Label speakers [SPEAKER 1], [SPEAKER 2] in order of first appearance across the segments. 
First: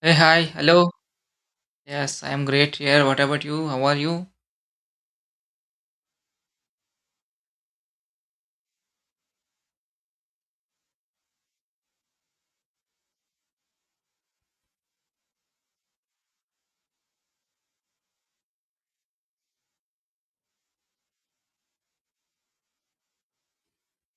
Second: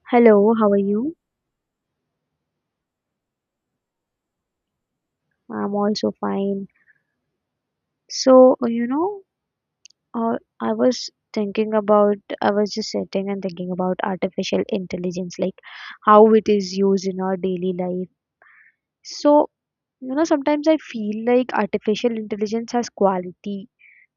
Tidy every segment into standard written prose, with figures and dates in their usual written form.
[SPEAKER 1] Hey, hi,
[SPEAKER 2] Hello, how are
[SPEAKER 1] hello.
[SPEAKER 2] you?
[SPEAKER 1] Yes, I am great here. What about you? How are you?
[SPEAKER 2] I'm also fine. So, uh, you know, I was thinking about, I was just sitting and thinking about artificial intelligence, like how it is used in our daily life. So, sometimes I feel like artificial intelligence has quality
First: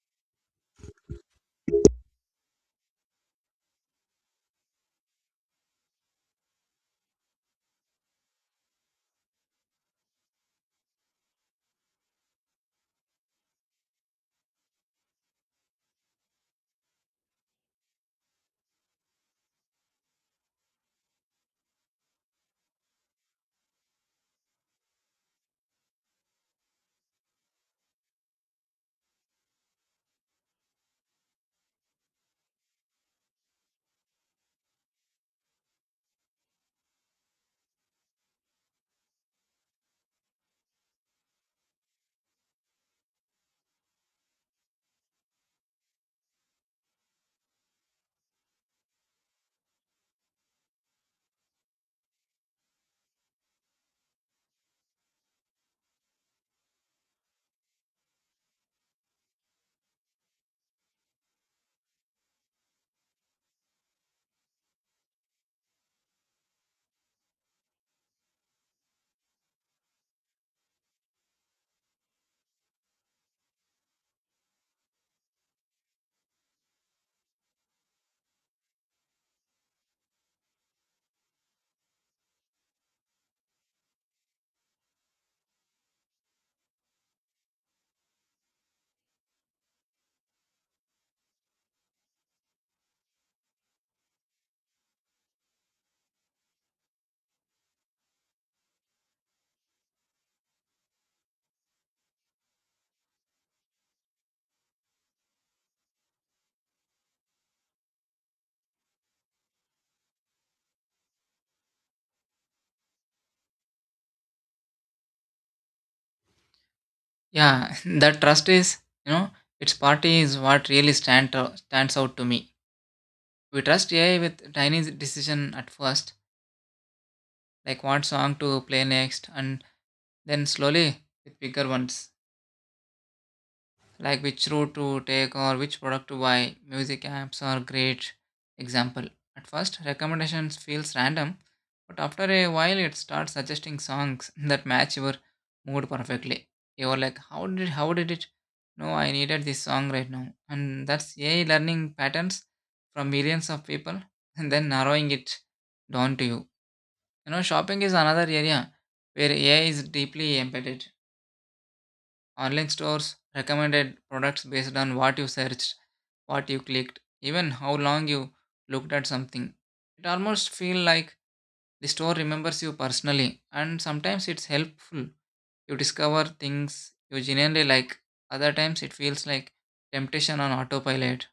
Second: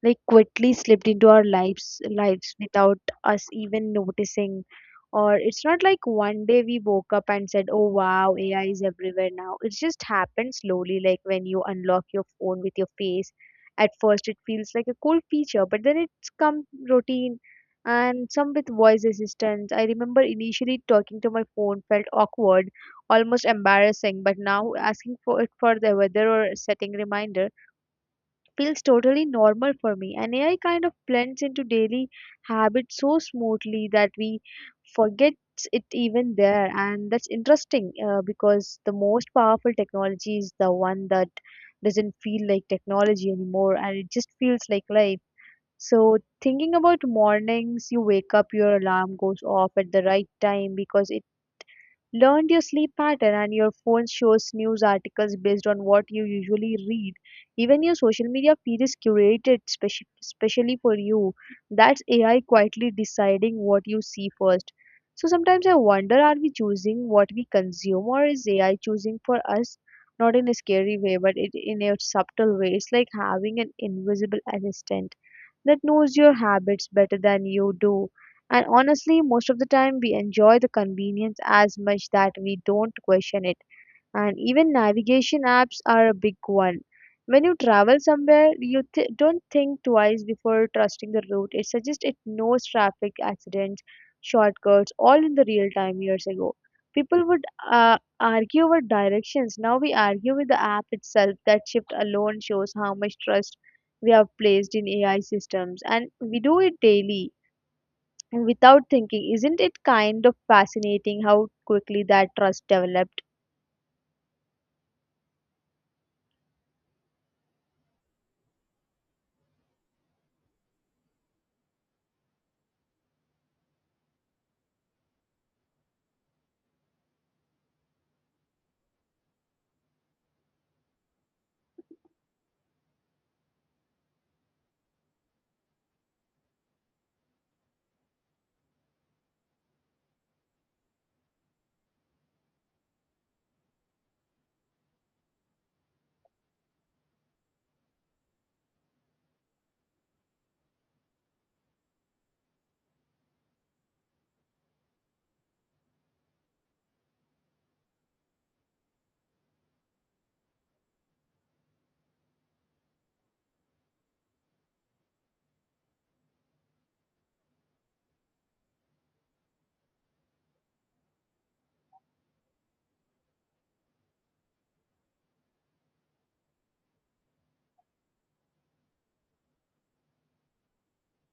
[SPEAKER 2] like quietly slipped into our lives without us even noticing. Or it's not like one day we woke up and said, oh wow, AI is everywhere now. It just happened slowly, like when you unlock your phone with your face. At first it feels like a cool feature, but then it's come routine. And some with voice assistance, I remember initially talking to my phone felt awkward, almost embarrassing, but now asking for it for the weather or setting reminders feels totally normal for me. And AI kind of blends into daily habits so smoothly that we forget it even there. And that's interesting, because the most powerful technology is the one that doesn't feel like technology anymore, and it just feels like life. So, thinking about mornings, you wake up, your alarm goes off at the right time because it learned your sleep pattern, and your phone shows news articles based on what you usually read. Even your social media feed is curated specially for you. That's AI quietly deciding what you see first. So sometimes I wonder, are we choosing what we consume or is AI choosing for us? Not in a scary way, but it, in a subtle way. It's like having an invisible assistant that knows your habits better than you do. And honestly, most of the time we enjoy the convenience as much that we don't question it. And even navigation apps are a big one. When you travel somewhere, you don't think twice before trusting the route it suggests. It knows traffic accidents, shortcuts, all in the real time. Years ago, people would argue over directions. Now we argue with the app itself. That shift alone shows how much trust we have placed in AI systems, and we do it daily and without thinking. Isn't it kind of fascinating how quickly that trust developed?
[SPEAKER 1] Yeah, that trust is, you know, its party is what really stands out to me. We trust AI with tiny decision at first, like what song to play next, and then slowly with bigger ones, like which route to take or which product to buy. Music apps are great example. At first, recommendations feels random, but after a while it starts suggesting songs that match your mood perfectly. You're like, how did it? Know I needed this song right now, and that's AI learning patterns from millions of people, and then narrowing it down to you. You know, shopping is another area where AI is deeply embedded. Online stores recommended products based on what you searched, what you clicked, even how long you looked at something. It almost feels like the store remembers you personally, and sometimes it's helpful. You discover things you genuinely like, other times it feels like temptation on autopilot.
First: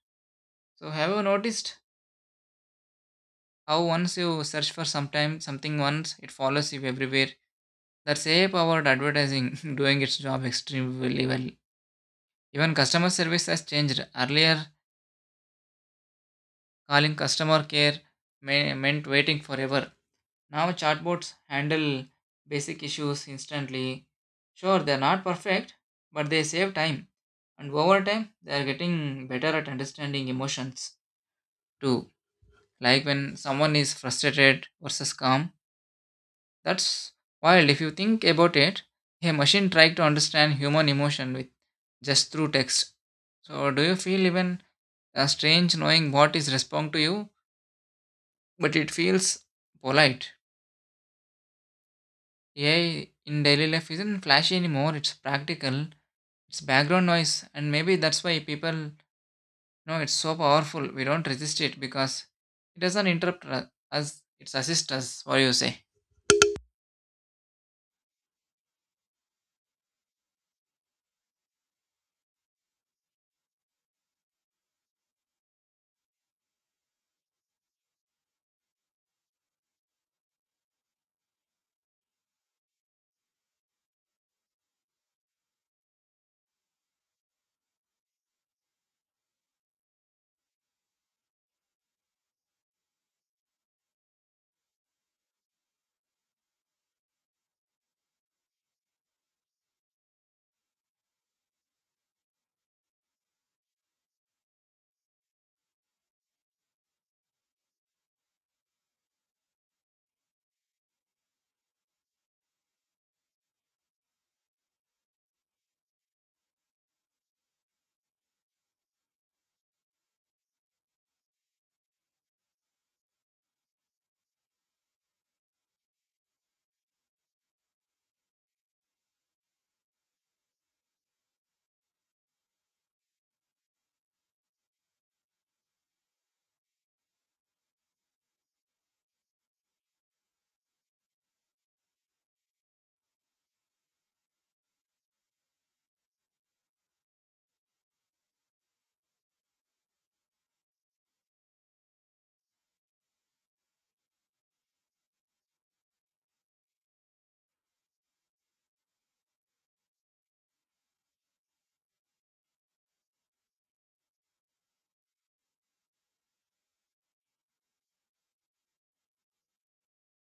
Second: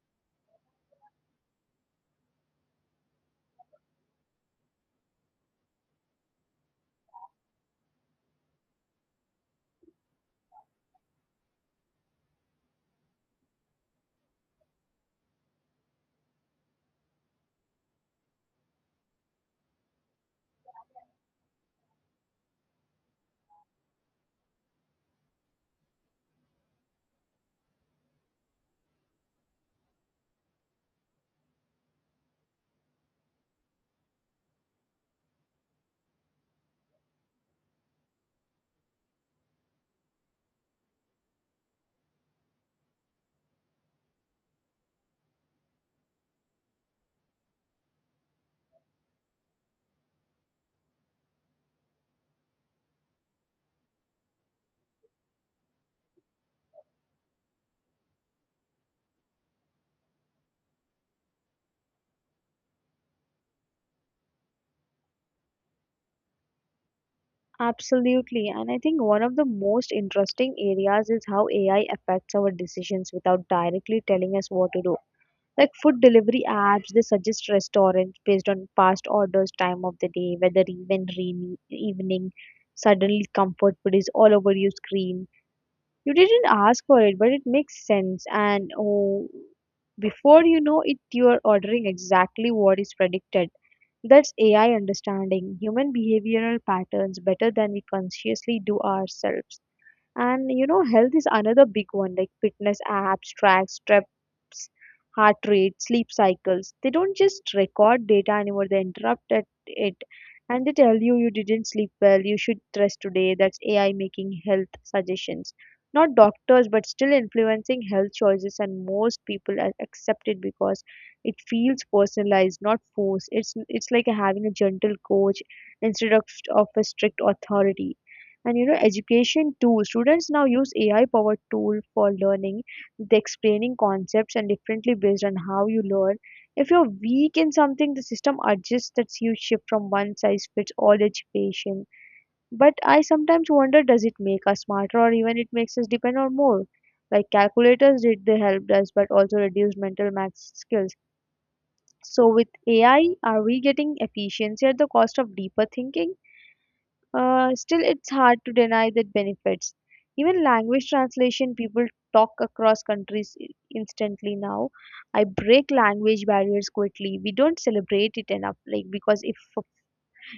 [SPEAKER 1] So, have you noticed how once you search for something once, it follows you everywhere? That's AI powered advertising doing its job extremely well. Even customer service has changed. Earlier, calling customer care meant waiting forever. Now chatbots handle basic issues instantly. Sure, they're not perfect, but they save time. And over time, they are getting better at understanding emotions too, like when someone is frustrated versus calm. That's wild. If you think about it, a machine tried to understand human emotion with just through text. So, do you feel even strange knowing what is responding to you, but it feels polite? AI in daily life isn't flashy anymore. It's practical. It's background noise, and maybe that's why people know it's so powerful. We don't resist it because it doesn't interrupt us. It's assist us. What do you say?
[SPEAKER 2] Absolutely. And I think one of the most interesting areas is how AI affects our decisions without directly telling us what to do. Like food delivery apps, they suggest restaurants based on past orders, time of the day, weather, even rainy evening. Suddenly, comfort food is all over your screen. You didn't ask for it, but it makes sense. And oh, before you know it, you are ordering exactly what is predicted. That's AI understanding human behavioral patterns better than we consciously do ourselves. And you know, health is another big one, like fitness apps, track steps, heart rate, sleep cycles. They don't just record data anymore, they interrupt at it and they tell you you didn't sleep well, you should rest today. That's AI making health suggestions. Not doctors, but still influencing health choices, and most people accept it because it feels personalized, not forced. It's like having a gentle coach instead of a strict authority. And you know, education too, students now use AI powered tool for learning, the explaining concepts and differently based on how you learn. If you're weak in something, the system adjusts that. You shift from one size fits all education. But I sometimes wonder, does it make us smarter or even it makes us depend on more, like calculators did? They helped us but also reduced mental math skills. So with AI, are we getting efficiency at the cost of deeper thinking? Still it's hard to deny the benefits. Even language translation, people talk across countries instantly now. I break language barriers quickly. We don't celebrate it enough, like because if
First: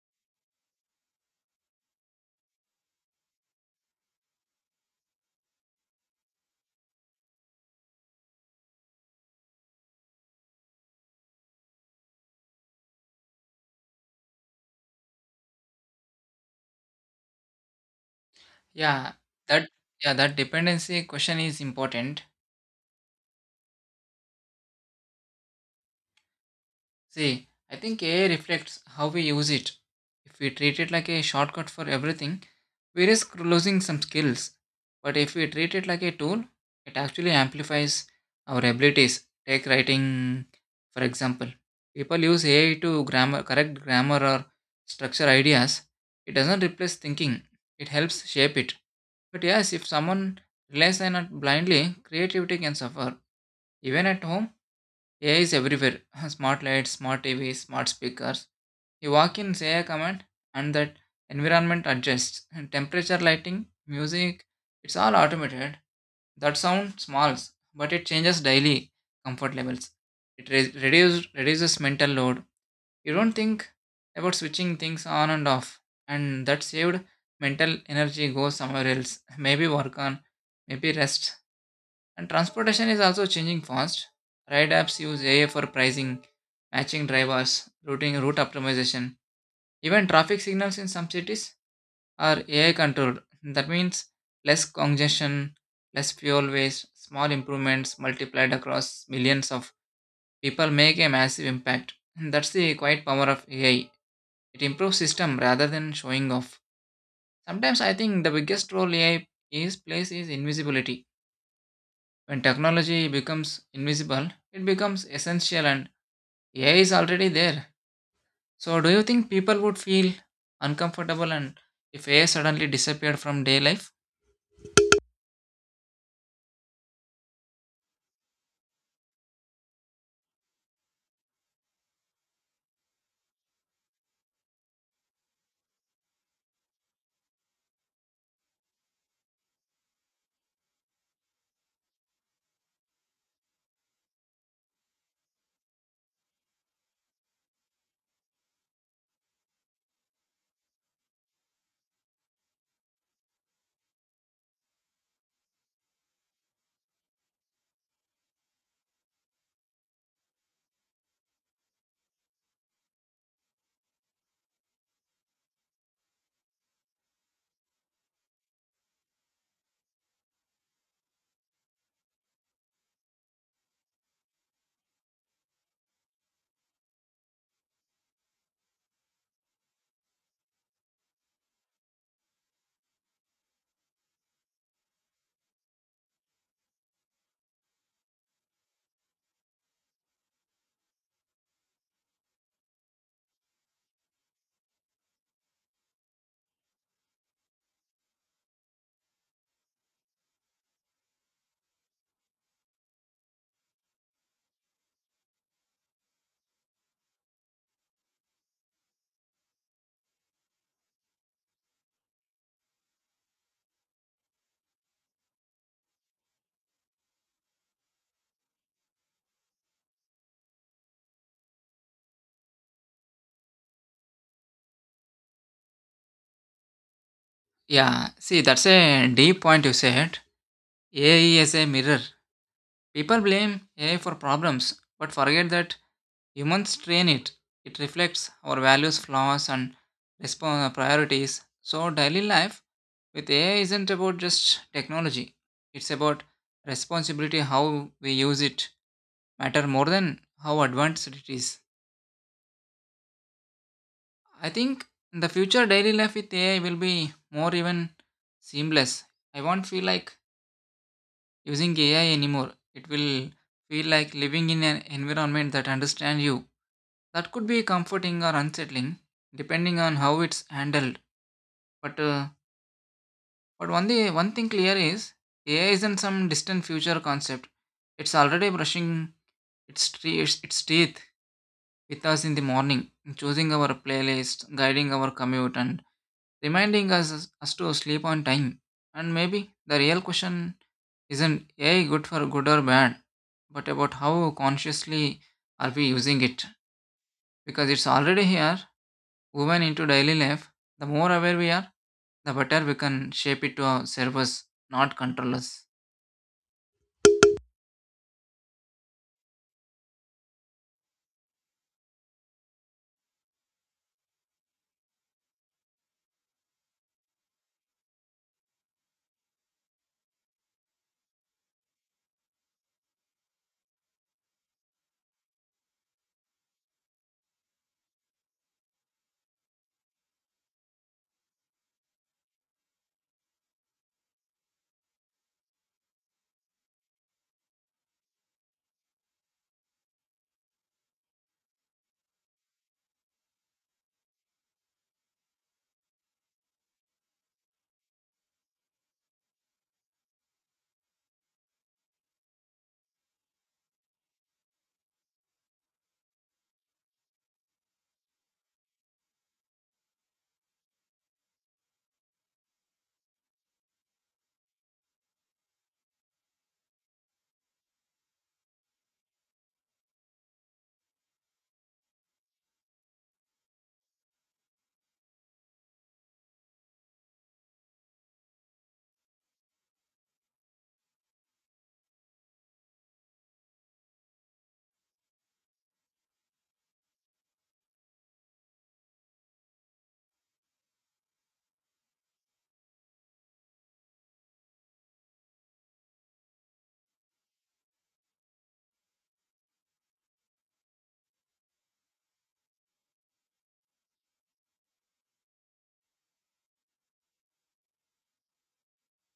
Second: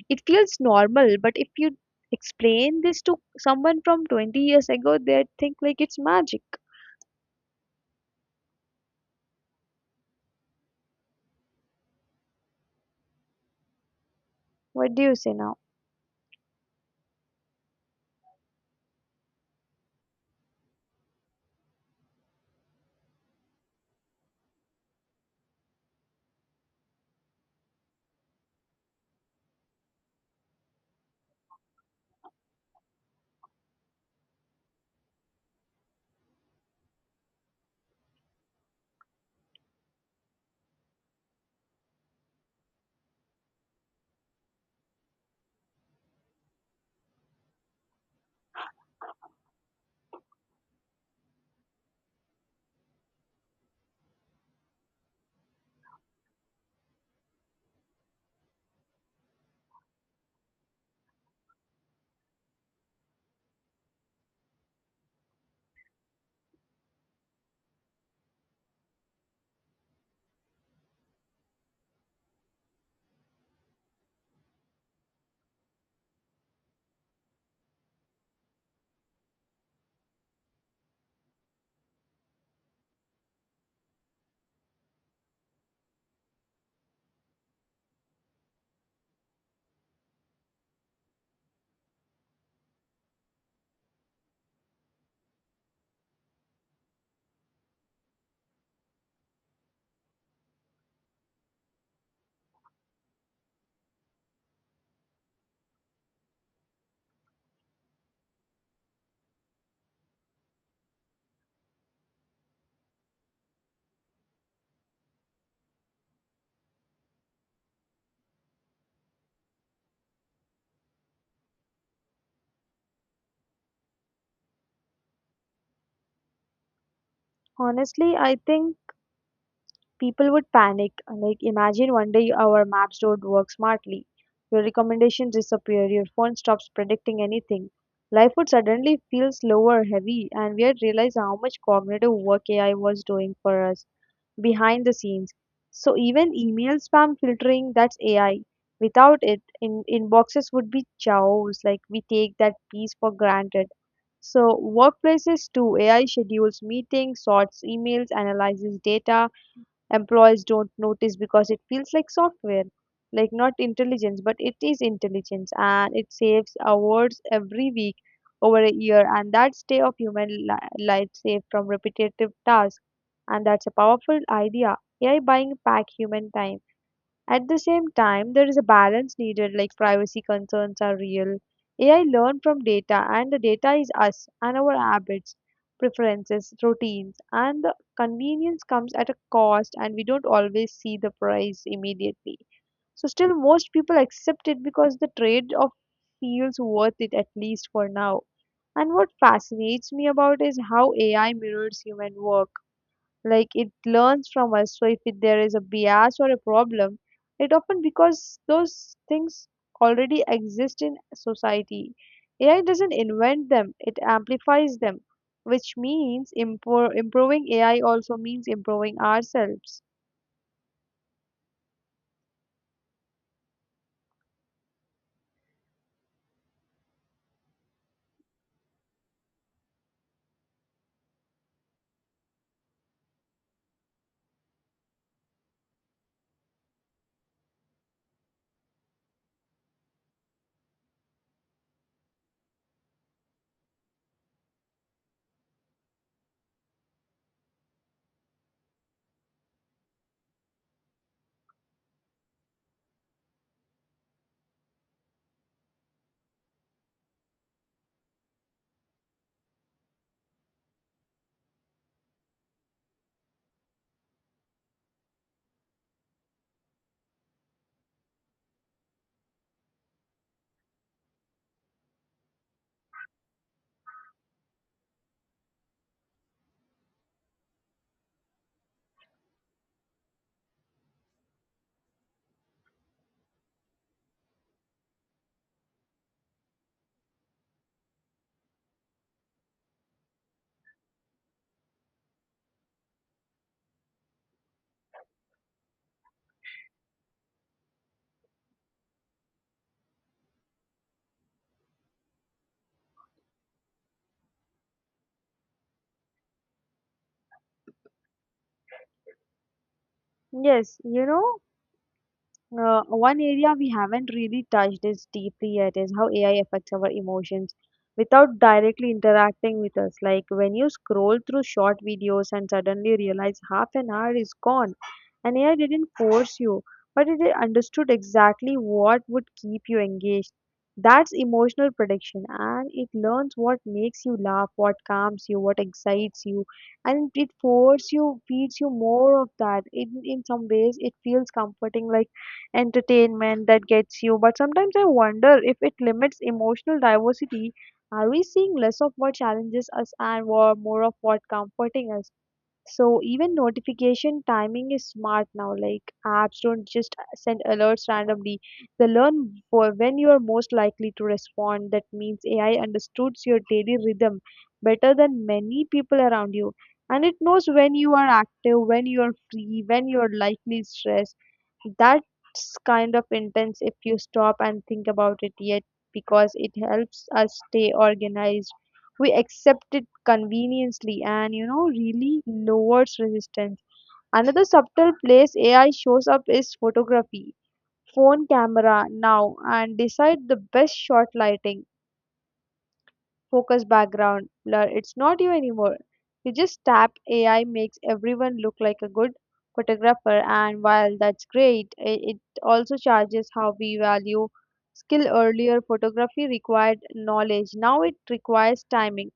[SPEAKER 2] it feels normal, but if you explain this to someone from 20 years ago, they'd think like it's magic. What do you say now?
[SPEAKER 1] Yeah, that yeah, that dependency question is important. See, I think AI reflects how we use it. If we treat it like a shortcut for everything, we risk losing some skills. But if we treat it like a tool, it actually amplifies our abilities. Take writing, for example. People use AI to correct grammar or structure ideas. It doesn't replace thinking, it helps shape it. But yes, if someone relies on it blindly, creativity can suffer. Even at home, AI is everywhere. Smart lights, smart TVs, smart speakers. You walk in, say a command, and that environment adjusts. Temperature, lighting, music, it's all automated. That sound small, but it changes daily comfort levels. It reduces mental load. You don't think about switching things on and off, and that saved mental energy goes somewhere else. Maybe work on, maybe rest, and transportation is also changing fast. Ride apps use AI for pricing, matching drivers, routing, route optimization. Even traffic signals in some cities are AI controlled. That means less congestion, less fuel waste, small improvements multiplied across millions of people make a massive impact. And that's the quiet power of AI. It improves system rather than showing off. Sometimes I think the biggest role AI is plays is invisibility. When technology becomes invisible, it becomes essential, and AI is already there. So, do you think people would feel uncomfortable and if AI suddenly disappeared from day life?
[SPEAKER 2] Honestly, I think people would panic. Like, imagine one day our maps don't work smartly, your recommendations disappear, your phone stops predicting anything. Life would suddenly feel slower, heavy, and we'd realize how much cognitive work AI was doing for us behind the scenes. So, even email spam filtering, that's AI. Without it, in inboxes would be chaos. Like, we take that piece for granted. So workplaces too, AI schedules meetings, sorts emails, analyzes data, employees don't notice because it feels like software, like not intelligence, but it is intelligence. And it saves awards every week over a year, and that day of human life saved from repetitive tasks. And that's a powerful idea, AI buying back human time. At the same time, there is a balance needed, like privacy concerns are real. AI learn from data, and the data is us and our habits, preferences, routines, and the convenience comes at a cost, and we don't always see the price immediately. So, still, most people accept it because the trade off feels worth it, at least for now. And what fascinates me about is how AI mirrors human work, like it learns from us. So if it, there is a bias or a problem, it often because those things already exist in society. AI doesn't invent them, it amplifies them, which means improving AI also means improving ourselves.
[SPEAKER 1] Yeah, see, that's a deep point you said. AI is a mirror. People blame AI for problems, but forget that humans train it. It reflects our values, flaws, and respon priorities. So, daily life with AI isn't about just technology, it's about responsibility, how we use it, matter more than how advanced it is. I think in the future, daily life with AI will be more even seamless. I won't feel like using AI anymore. It will feel like living in an environment that understands you. That could be comforting or unsettling, depending on how it's handled. But uh, but one thing clear is AI isn't some distant future concept. It's already brushing its teeth with us in the morning, choosing our playlist, guiding our commute, and reminding us to sleep on time. And maybe the real question isn't AI good for good or bad, but about how consciously are we using it, because it's already here woven into daily life, the more aware we are, the better we can shape it to our service, not control us.
[SPEAKER 2] Yes, you know, one area we haven't really touched is deeply yet is how AI affects our emotions without directly interacting with us. Like when you scroll through short videos and suddenly realize half an hour is gone, and AI didn't force you, but it understood exactly what would keep you engaged. That's emotional prediction, and it learns what makes you laugh, what calms you, what excites you, and it forces you, feeds you more of that. In some ways, it feels comforting, like entertainment that gets you. But sometimes I wonder if it limits emotional diversity. Are we seeing less of what challenges us and more of what comforting us? So even notification timing is smart now. Like apps don't just send alerts randomly. They learn for when you are most likely to respond. That means AI understands your daily rhythm better than many people around you. And it knows when you are active, when you are free, when you are likely stressed. That's kind of intense if you stop and think about it. Yet because it helps us stay organized, we accept it conveniently, and really lowers resistance. Another subtle place AI shows up is photography. Phone camera now and decide the best shot, lighting, focus, background blur. It's not you anymore, you just tap. AI makes everyone look like a good photographer. And while that's great, it also charges how we value skill. Earlier, photography required knowledge, now it requires timing.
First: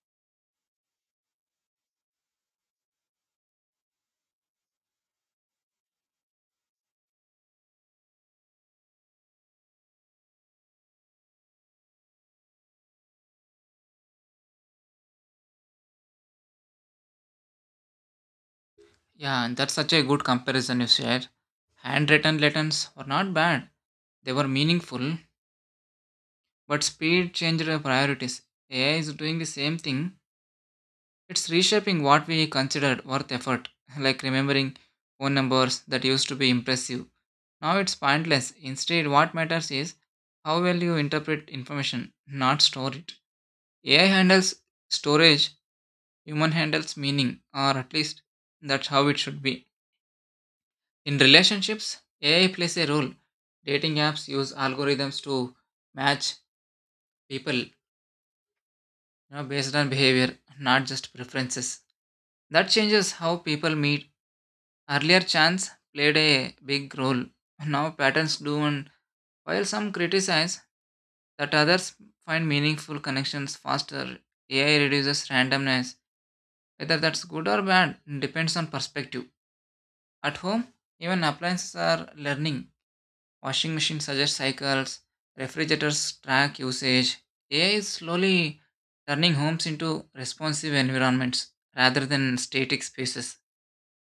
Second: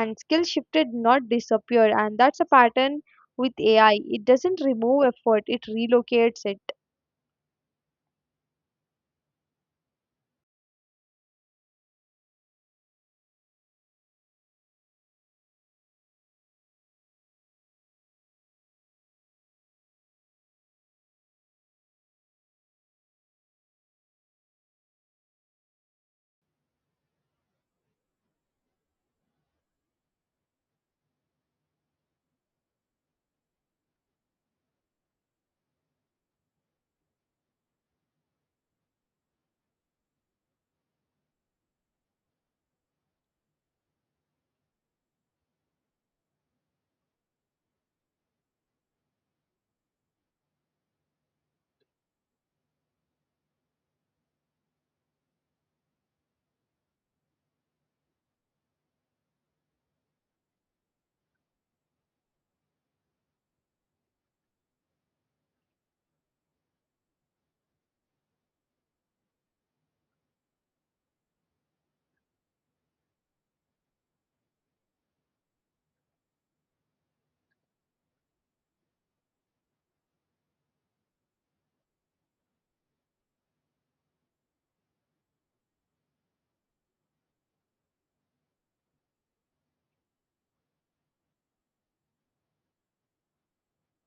[SPEAKER 2] And skill shifted, not disappeared. And that's a pattern with AI, it doesn't remove effort, it relocates it.
[SPEAKER 1] Yeah, and that's such a good comparison you shared. Handwritten letters were not bad, they were meaningful, but speed changed our priorities. AI is doing the same thing, it's reshaping what we considered worth effort, like remembering phone numbers that used to be impressive. Now it's pointless. Instead, what matters is how well you interpret information, not store it. AI handles storage, human handles meaning, or at least that's how it should be. In relationships, AI plays a role. Dating apps use algorithms to match people, you know, based on behavior, not just preferences. That changes how people meet. Earlier, chance played a big role. Now, patterns do, and while some criticize that, others find meaningful connections faster. AI reduces randomness. Whether that's good or bad depends on perspective. At home, even appliances are learning. Washing machines suggests cycles, refrigerators track usage. AI is slowly turning homes into responsive environments rather than static spaces.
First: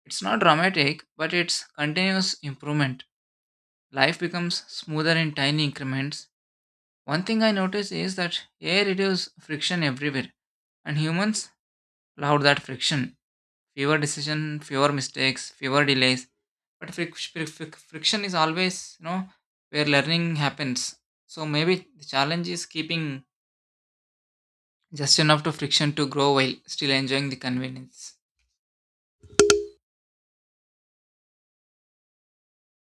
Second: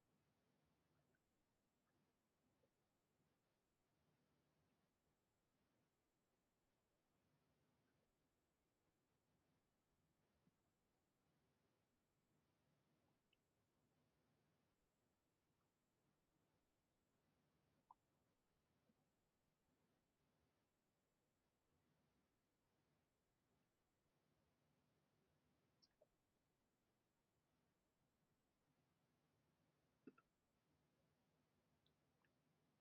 [SPEAKER 1] It's not dramatic, but it's continuous improvement. Life becomes smoother in tiny increments. One thing I notice is that AI reduces friction everywhere, and humans love that friction. Fewer decision, fewer mistakes, fewer delays, but friction is always, you know, where learning happens. So maybe the challenge is keeping just enough to friction to grow while still enjoying the convenience.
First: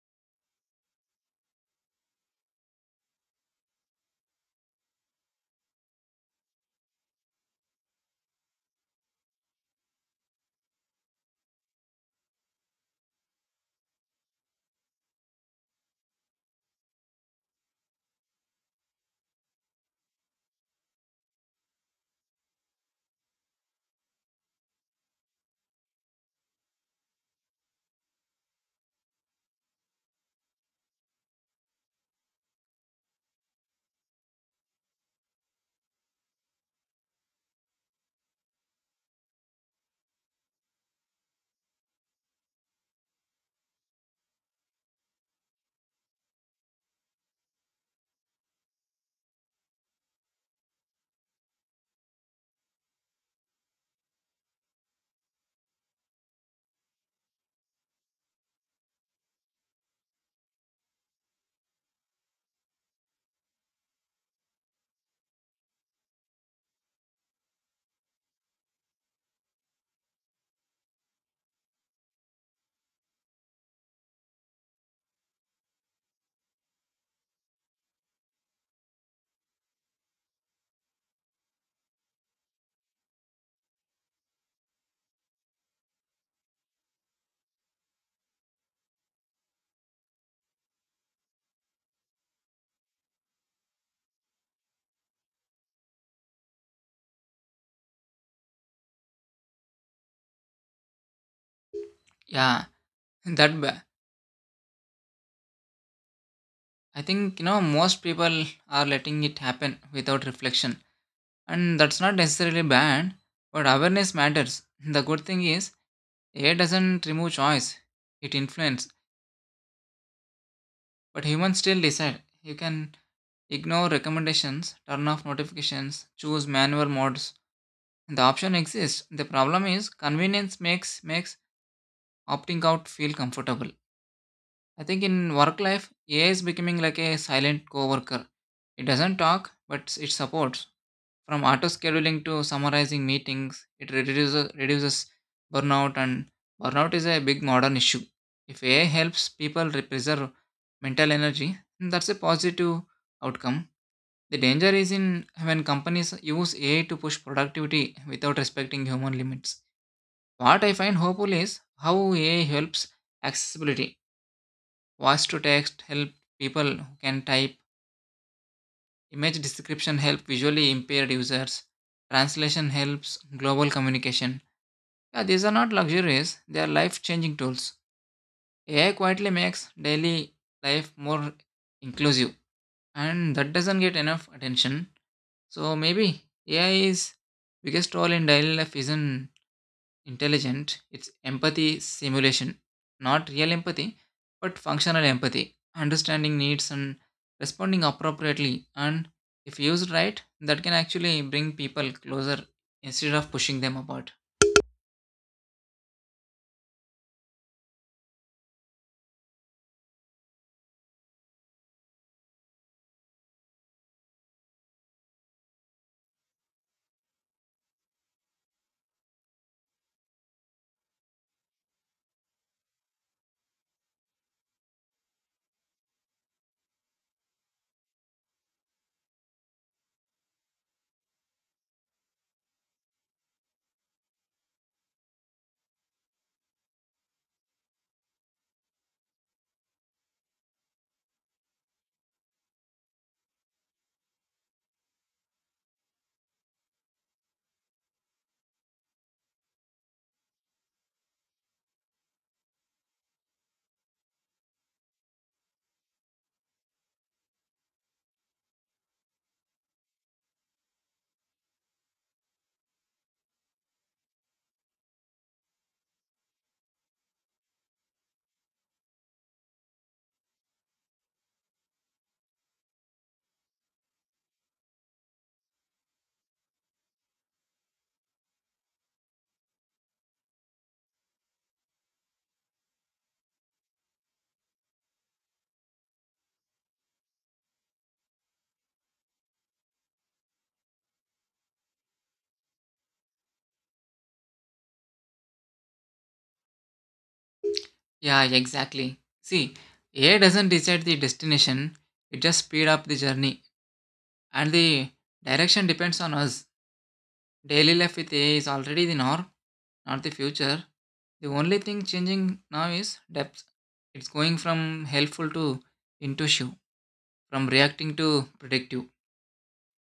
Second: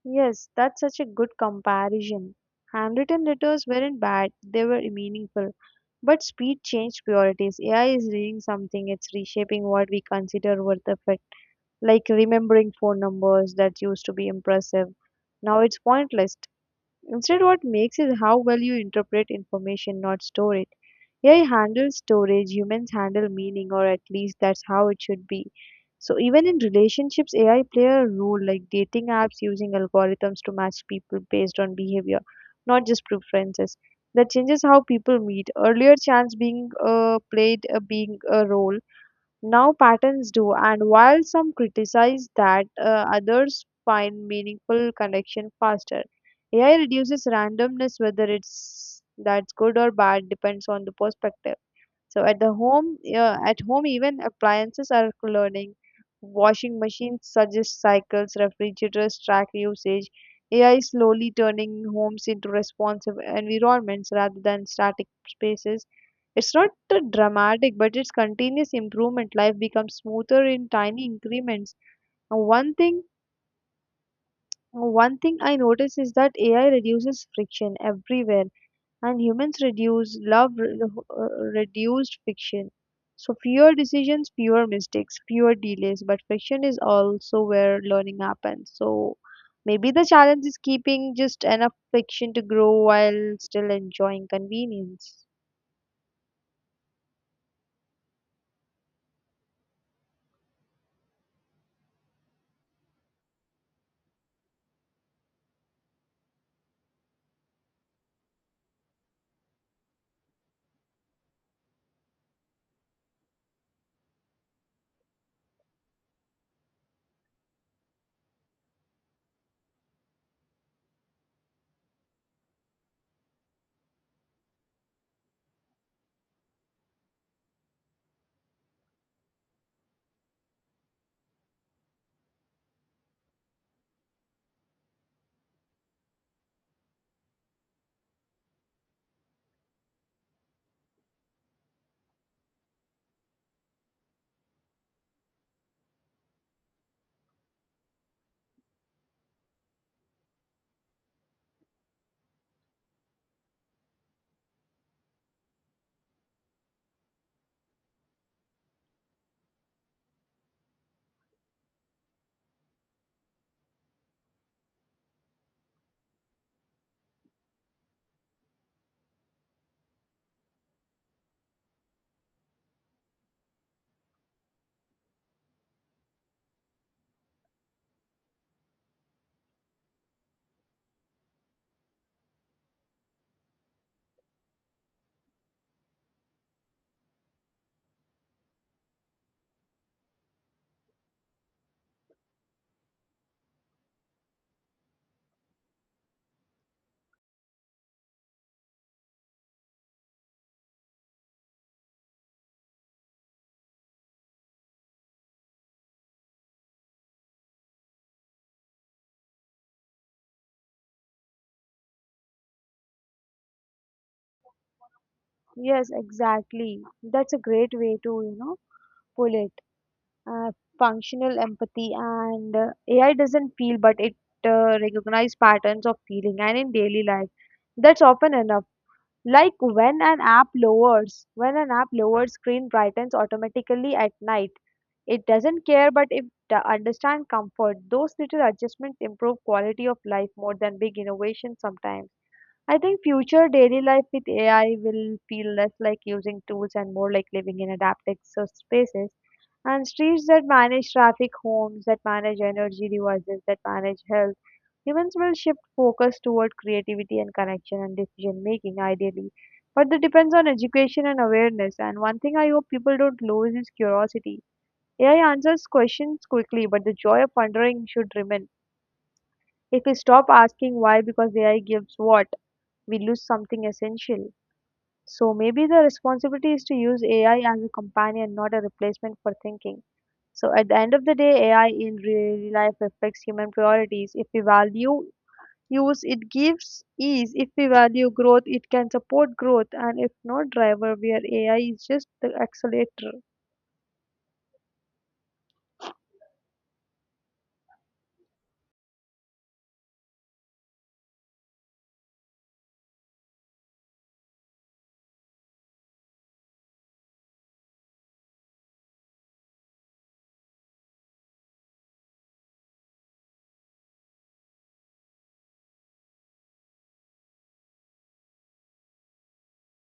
[SPEAKER 2] Yes, that's such a good comparison. Handwritten letters weren't bad, they were meaningful. But speed changed priorities. AI is doing something, it's reshaping what we consider worth of it. Like remembering phone numbers that used to be impressive. Now it's pointless. Instead, what makes is how well you interpret information, not store it. AI handles storage, humans handle meaning, or at least that's how it should be. So even in relationships, AI play a role, like dating apps using algorithms to match people based on behavior, not just preferences. That changes how people meet. Earlier, chance being played a being a role, now patterns do, and while some criticize that, others find meaningful connection faster. AI reduces randomness, whether it's that's good or bad depends on the perspective. So at the home, at home even appliances are learning. Washing machines suggest cycles, refrigerators track usage. AI is slowly turning homes into responsive environments rather than static spaces. It's not dramatic, but it's continuous improvement. Life becomes smoother in tiny increments. Now, one thing I notice is that AI reduces friction everywhere, and humans reduce love reduced friction. So fewer decisions, fewer mistakes, fewer delays, but friction is also where learning happens. So maybe the challenge is keeping just enough friction to grow while still enjoying convenience.
[SPEAKER 1] Yeah that ba- i think, you know, most people are letting it happen without reflection, and that's not necessarily bad, but awareness matters. The good thing is AI doesn't remove choice, it influences. But humans still decide. You can ignore recommendations, turn off notifications, choose manual modes. The option exists. The problem is convenience makes opting out feel comfortable. I think in work life, AI is becoming like a silent coworker. It doesn't talk, but it supports. From auto scheduling to summarizing meetings, it reduces burnout, and burnout is a big modern issue. If AI helps people preserve mental energy, that's a positive outcome. The danger is in when companies use AI to push productivity without respecting human limits. What I find hopeful is how AI helps accessibility. Voice to text help people who can type. Image description help visually impaired users. Translation helps global communication. Yeah, these are not luxuries, they are life changing tools. AI quietly makes daily life more inclusive, and that doesn't get enough attention. So maybe A is biggest role in daily life isn't intelligent, it's empathy simulation, not real empathy, but functional empathy, understanding needs and responding appropriately. And if used right, that can actually bring people closer instead of pushing them apart.
[SPEAKER 2] Yes, exactly. That's a great way to, pull it. Uh, Functional empathy, and AI doesn't feel, but it recognizes patterns of feeling and in daily life. That's often enough. Like when an app lowers, when an app lowers screen brightens automatically at night, it doesn't care, but if the understand comfort, those little adjustments improve quality of life more than big innovations sometimes. I think future daily life with AI will feel less like using tools and more like living in adapted spaces and streets that manage traffic, homes that manage energy devices, that manage health. Humans will shift focus toward creativity and connection and decision making, ideally. But that depends on education and awareness. And one thing I hope people don't lose is curiosity. AI answers questions quickly, but the joy of wondering should remain. If we stop asking why because AI gives what, we lose something essential. So maybe the responsibility is to use AI as a companion, not a replacement for thinking. So at the end of the day, AI in real life reflects human priorities. If we value use it gives ease, if we value growth it can support growth, and if not driver where ai is just the accelerator.
[SPEAKER 1] Yeah, exactly. See, AI doesn't decide the destination, it just speed up the journey, and the direction depends on us. Daily life with AI is already the norm, not the future. The only thing changing now is depth. It's going from helpful to intuitive, from reacting to predictive.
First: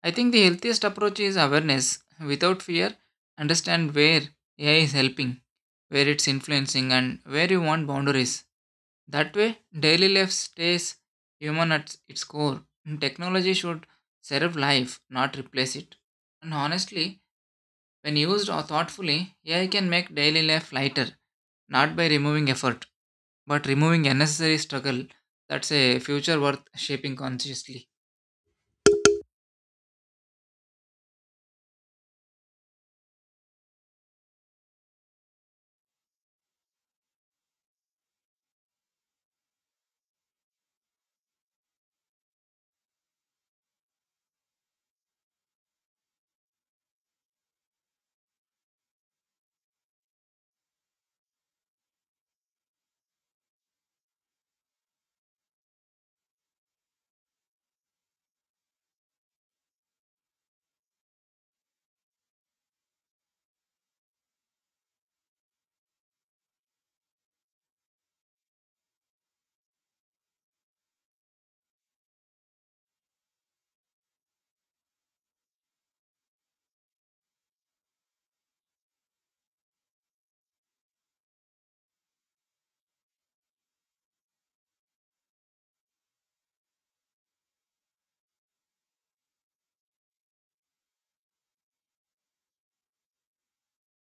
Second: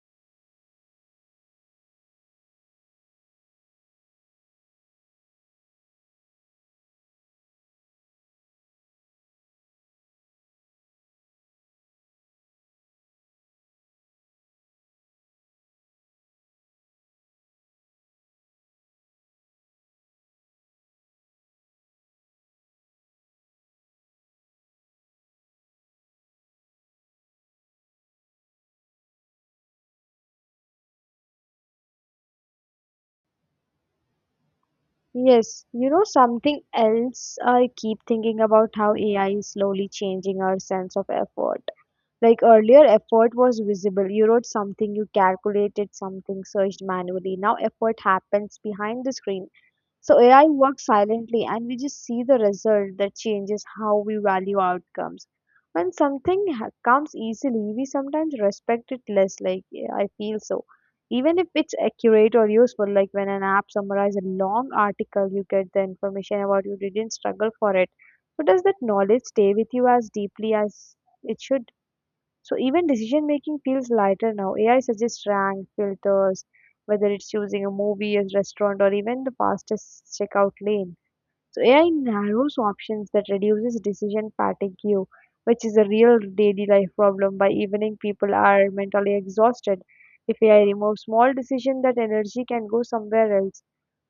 [SPEAKER 1] I think the healthiest approach is awareness. Without fear, understand where AI is helping, where it's influencing, and where you want boundaries. That way, daily life stays human at its core. Technology should serve life, not replace it. And honestly, when used or thoughtfully, AI can make daily life lighter, not by removing effort, but removing unnecessary struggle. That's a future worth shaping consciously.
[SPEAKER 2] Yes, you know something else I keep thinking about how AI is slowly changing our sense of effort. Like earlier, effort was visible. You wrote something, you calculated something, searched manually. Now, effort happens behind the screen. So AI works silently, and we just see the result that changes how we value outcomes. When comes easily, we sometimes respect it less. Like yeah, I feel so, even if it's accurate or useful. Like when an app summarizes a long article, you get the information about you didn't struggle for it. But does that knowledge stay with you as deeply as it should? So even decision making feels lighter now. AI suggests rank, filters, whether it's choosing a movie, a restaurant, or even the fastest checkout lane. So AI narrows options that reduces decision fatigue, which is a real daily life problem. By evening, people are mentally exhausted. If AI removes small decision, that energy can go somewhere else.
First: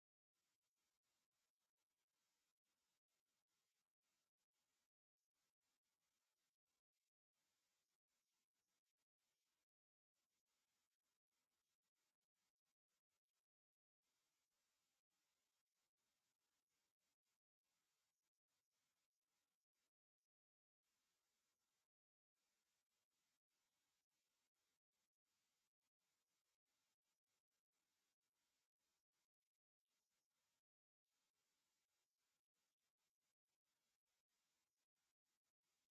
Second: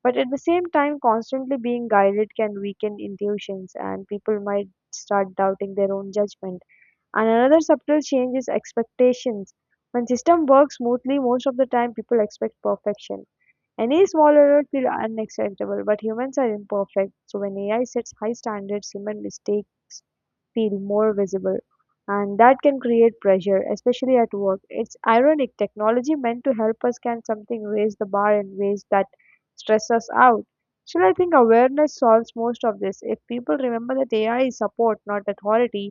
[SPEAKER 2] But at the same time, constantly being guided can weaken intuitions, and people might start doubting their own judgment. And another subtle change is expectations. When system works smoothly, most of the time people expect perfection. Any small error feel unacceptable, but humans are imperfect. So when AI sets high standards, human mistakes feel more visible, and that can create pressure, especially at work. It's ironic, technology meant to help us can something raise the bar in ways that stress us out. Still, I think awareness solves most of this. If people remember that ai is support, not authority,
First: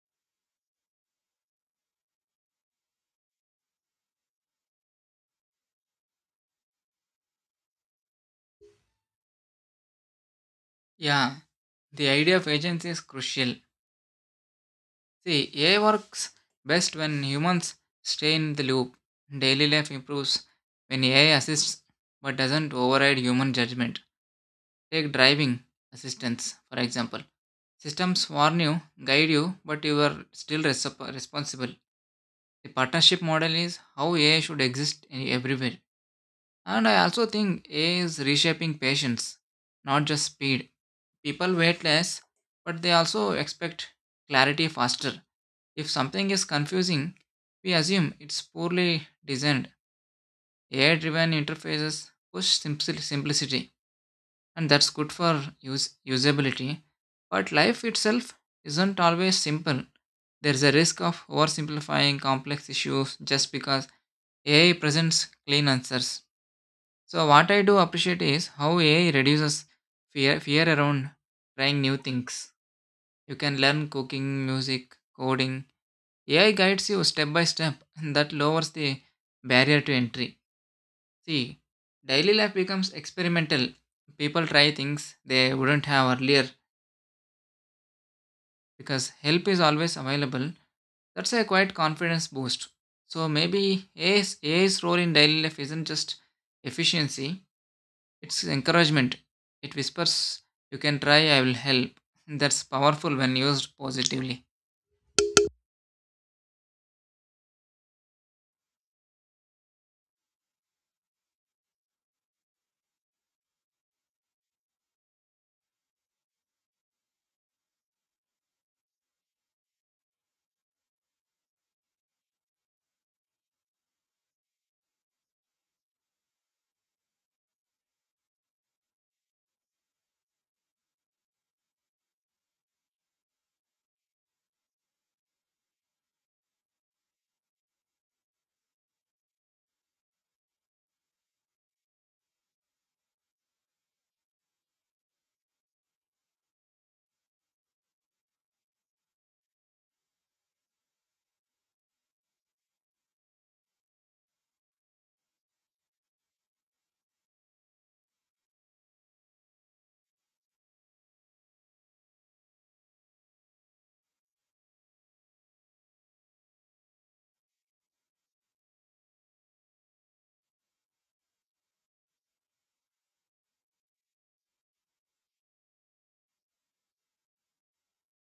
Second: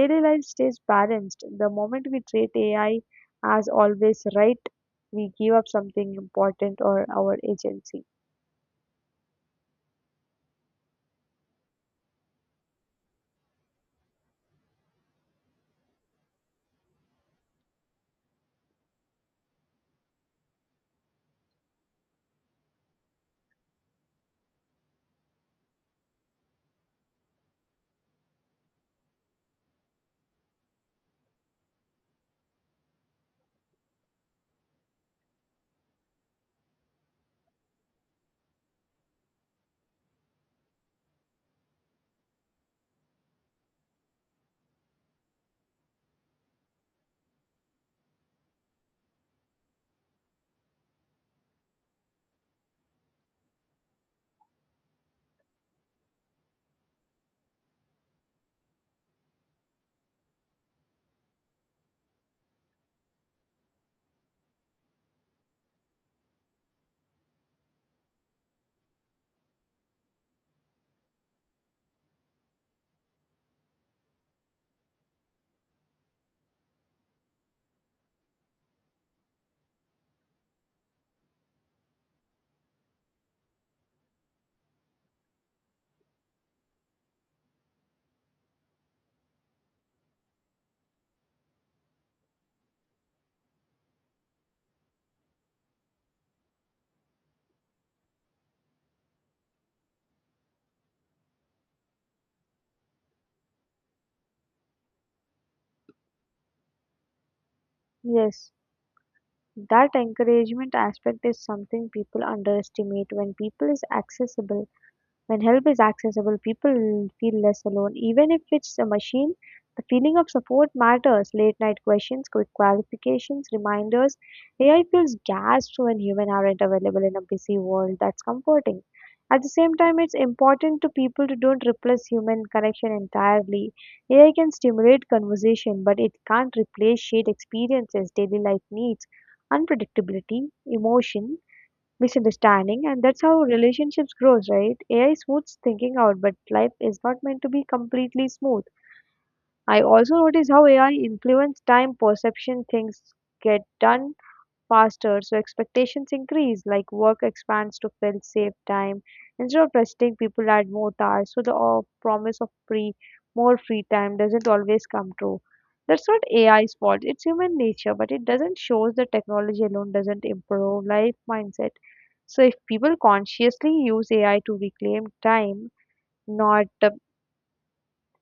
[SPEAKER 2] daily life stays balanced. The moment we treat ai as always right, we give up something important, or our agency.
[SPEAKER 1] Yeah, the idea of agency is crucial. See, AI works best when humans stay in the loop. Daily life improves when AI assists but doesn't override human judgment. Take driving assistance, for example. Systems warn you, guide you, but you are still responsible. The partnership model is how AI should exist everywhere. And I also think AI is reshaping patience, not just speed. People wait less, but they also expect clarity faster. If something is confusing, we assume it's poorly designed. AI driven interfaces push simplicity, and that's good for usability. But life itself isn't always simple. There's a risk of oversimplifying complex issues just because AI presents clean answers. So what I do appreciate is how AI reduces fear around trying new things. You can learn cooking, music, coding. AI guides you step by step, and that lowers the barrier to entry. See, daily life becomes experimental. People try things they wouldn't have earlier because help is always available. That's a quite confidence boost. So maybe AI's role in daily life isn't just efficiency, it's encouragement. It whispers, you can try, I will help. That's powerful when used positively.
[SPEAKER 2] Yes. That encouragement aspect is something people underestimate when people is accessible. When help is accessible, people feel less alone. Even if it's a machine, the feeling of support matters. Late night questions, quick clarifications, reminders. AI feels gasped when humans aren't available in a busy world. That's comforting. At the same time, it's important to people to don't replace human connection entirely. AI can stimulate conversation, but it can't replace shared experiences, daily life needs, unpredictability, emotion, misunderstanding, and that's how relationships grows, right? Ai smooths thinking out, but life is not meant to be completely smooth. I also notice how ai influence time perception. Things get done faster, so expectations increase, like work expands to fill save time. Instead of resting, people add more tasks, so the promise of free, more free time doesn't always come true. That's not AI's fault, it's human nature, but it doesn't shows that technology alone doesn't improve life mindset. So if people consciously use AI to reclaim time, not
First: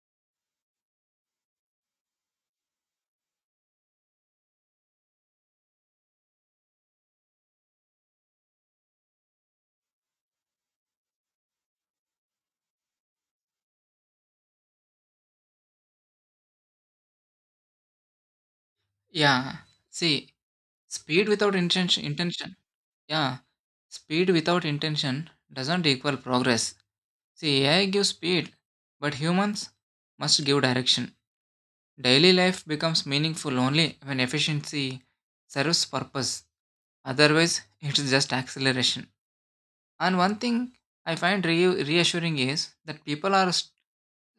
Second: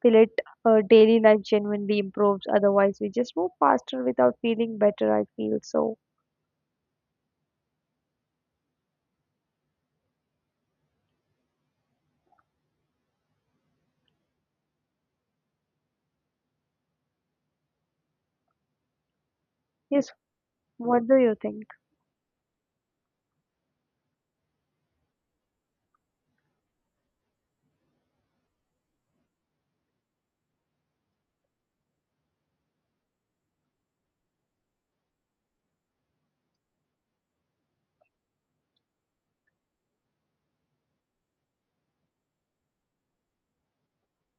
[SPEAKER 2] fill it, daily life genuinely improves. Otherwise, we just move faster without feeling better. I feel so.
[SPEAKER 1] Yeah.
[SPEAKER 2] Yes,
[SPEAKER 1] See,
[SPEAKER 2] what do
[SPEAKER 1] speed
[SPEAKER 2] you
[SPEAKER 1] without
[SPEAKER 2] think?
[SPEAKER 1] intention, intention. Yeah. Speed without intention doesn't equal progress. See, AI gives speed, but humans must give direction. Daily life becomes meaningful only when efficiency serves purpose. Otherwise, it's just acceleration. And one thing I find reassuring is that people are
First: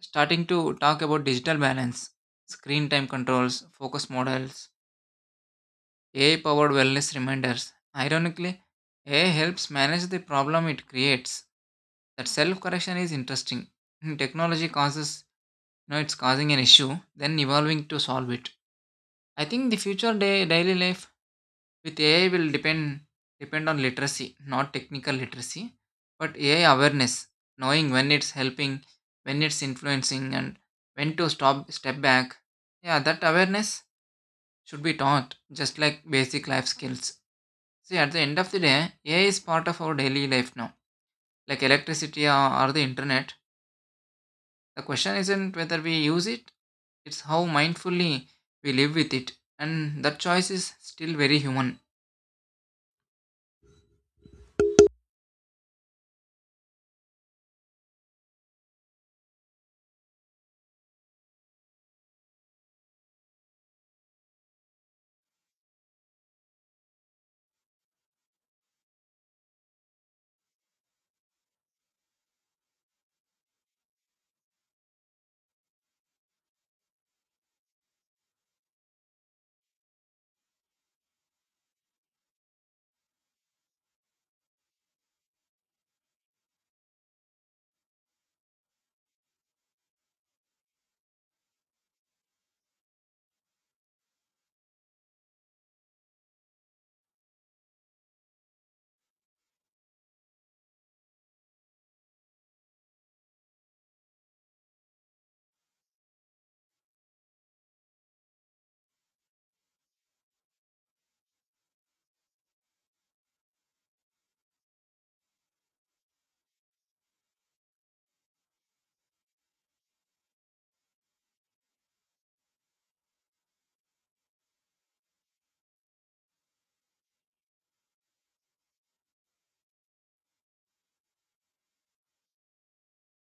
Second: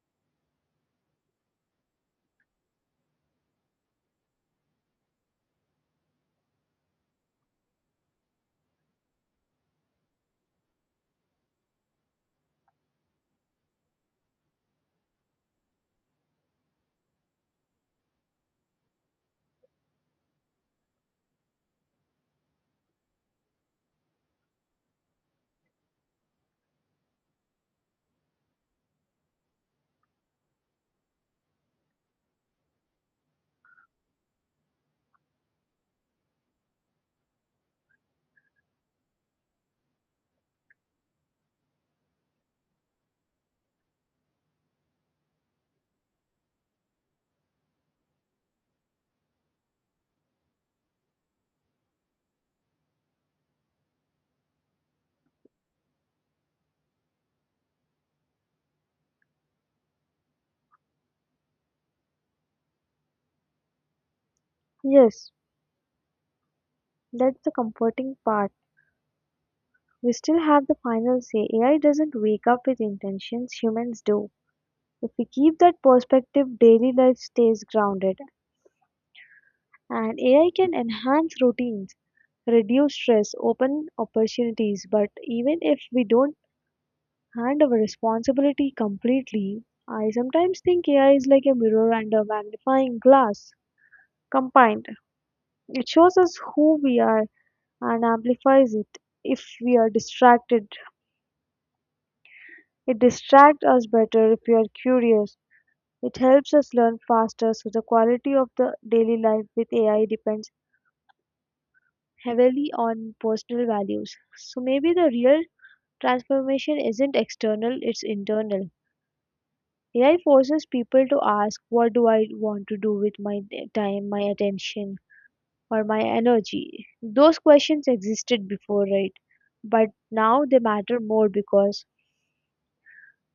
[SPEAKER 1] starting to talk about digital balance, screen time controls, focus models, AI powered wellness reminders. Ironically, AI helps manage the problem it creates. That self correction is interesting. Hmm, technology causes, you know, it's causing an issue, then evolving to solve it. I think the future day daily life with AI will depend on literacy, not technical literacy, but AI awareness, knowing when it's helping, when it's influencing, and when to stop step back. Yeah, that awareness should be taught, just like basic life skills. See, at the end of the day, AI is part of our daily life now, like electricity or the internet. The question isn't whether we use it; it's how mindfully we live with it, and that choice is still very human.
[SPEAKER 2] Yes, that's the comforting part. We still have the final say. AI doesn't wake up with intentions, humans do. If we keep that perspective, daily life stays grounded. And AI can enhance routines, reduce stress, open opportunities. But even if we don't hand over responsibility completely, I sometimes think AI is like a mirror and a magnifying glass combined. It shows us who we are and amplifies it. If we are distracted, it distracts us better. If we are curious, it helps us learn faster, so the quality of the daily life with AI depends heavily on personal values. So maybe the real transformation isn't external, it's internal. AI forces people to ask, what do I want to do with time, my attention, or my energy? Those questions existed before, right? But now they matter more because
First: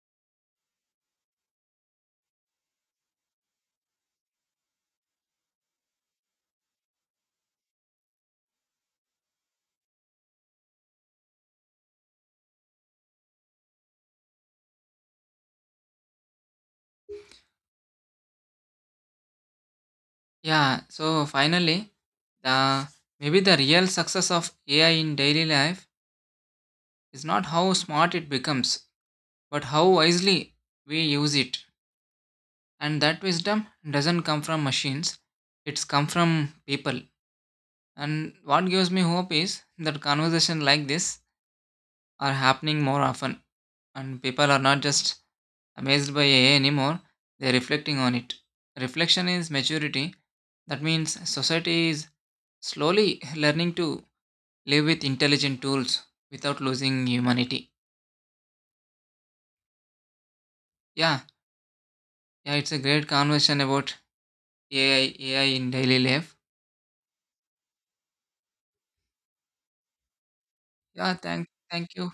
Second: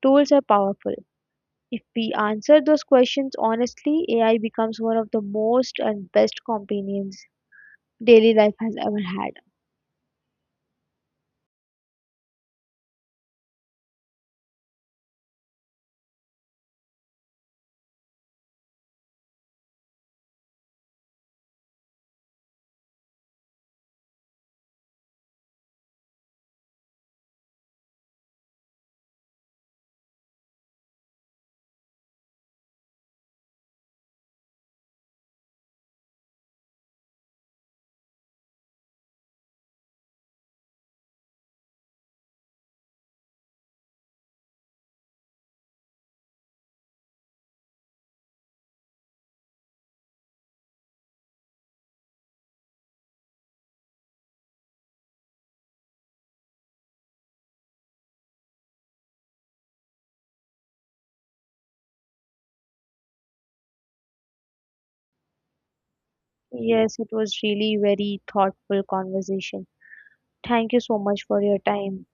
[SPEAKER 2] tools are powerful. If we answer those questions honestly, AI becomes one of the most and best companions daily life has ever had.
[SPEAKER 1] Yeah, so finally, The maybe the real success of AI in daily life is not how smart it becomes, but how wisely we use it. And that wisdom doesn't come from machines; it's come from people. And what gives me hope is that conversations like this are happening more often, and people are not just amazed by AI anymore; they're reflecting on it. Reflection is maturity. That means society is slowly learning to live with intelligent tools without losing humanity. Yeah, yeah, it's a great conversation about AI in daily life.
[SPEAKER 2] Yes, it was really very thoughtful conversation. Thank you so
[SPEAKER 1] Yeah,
[SPEAKER 2] much for your
[SPEAKER 1] thank
[SPEAKER 2] time.
[SPEAKER 1] you.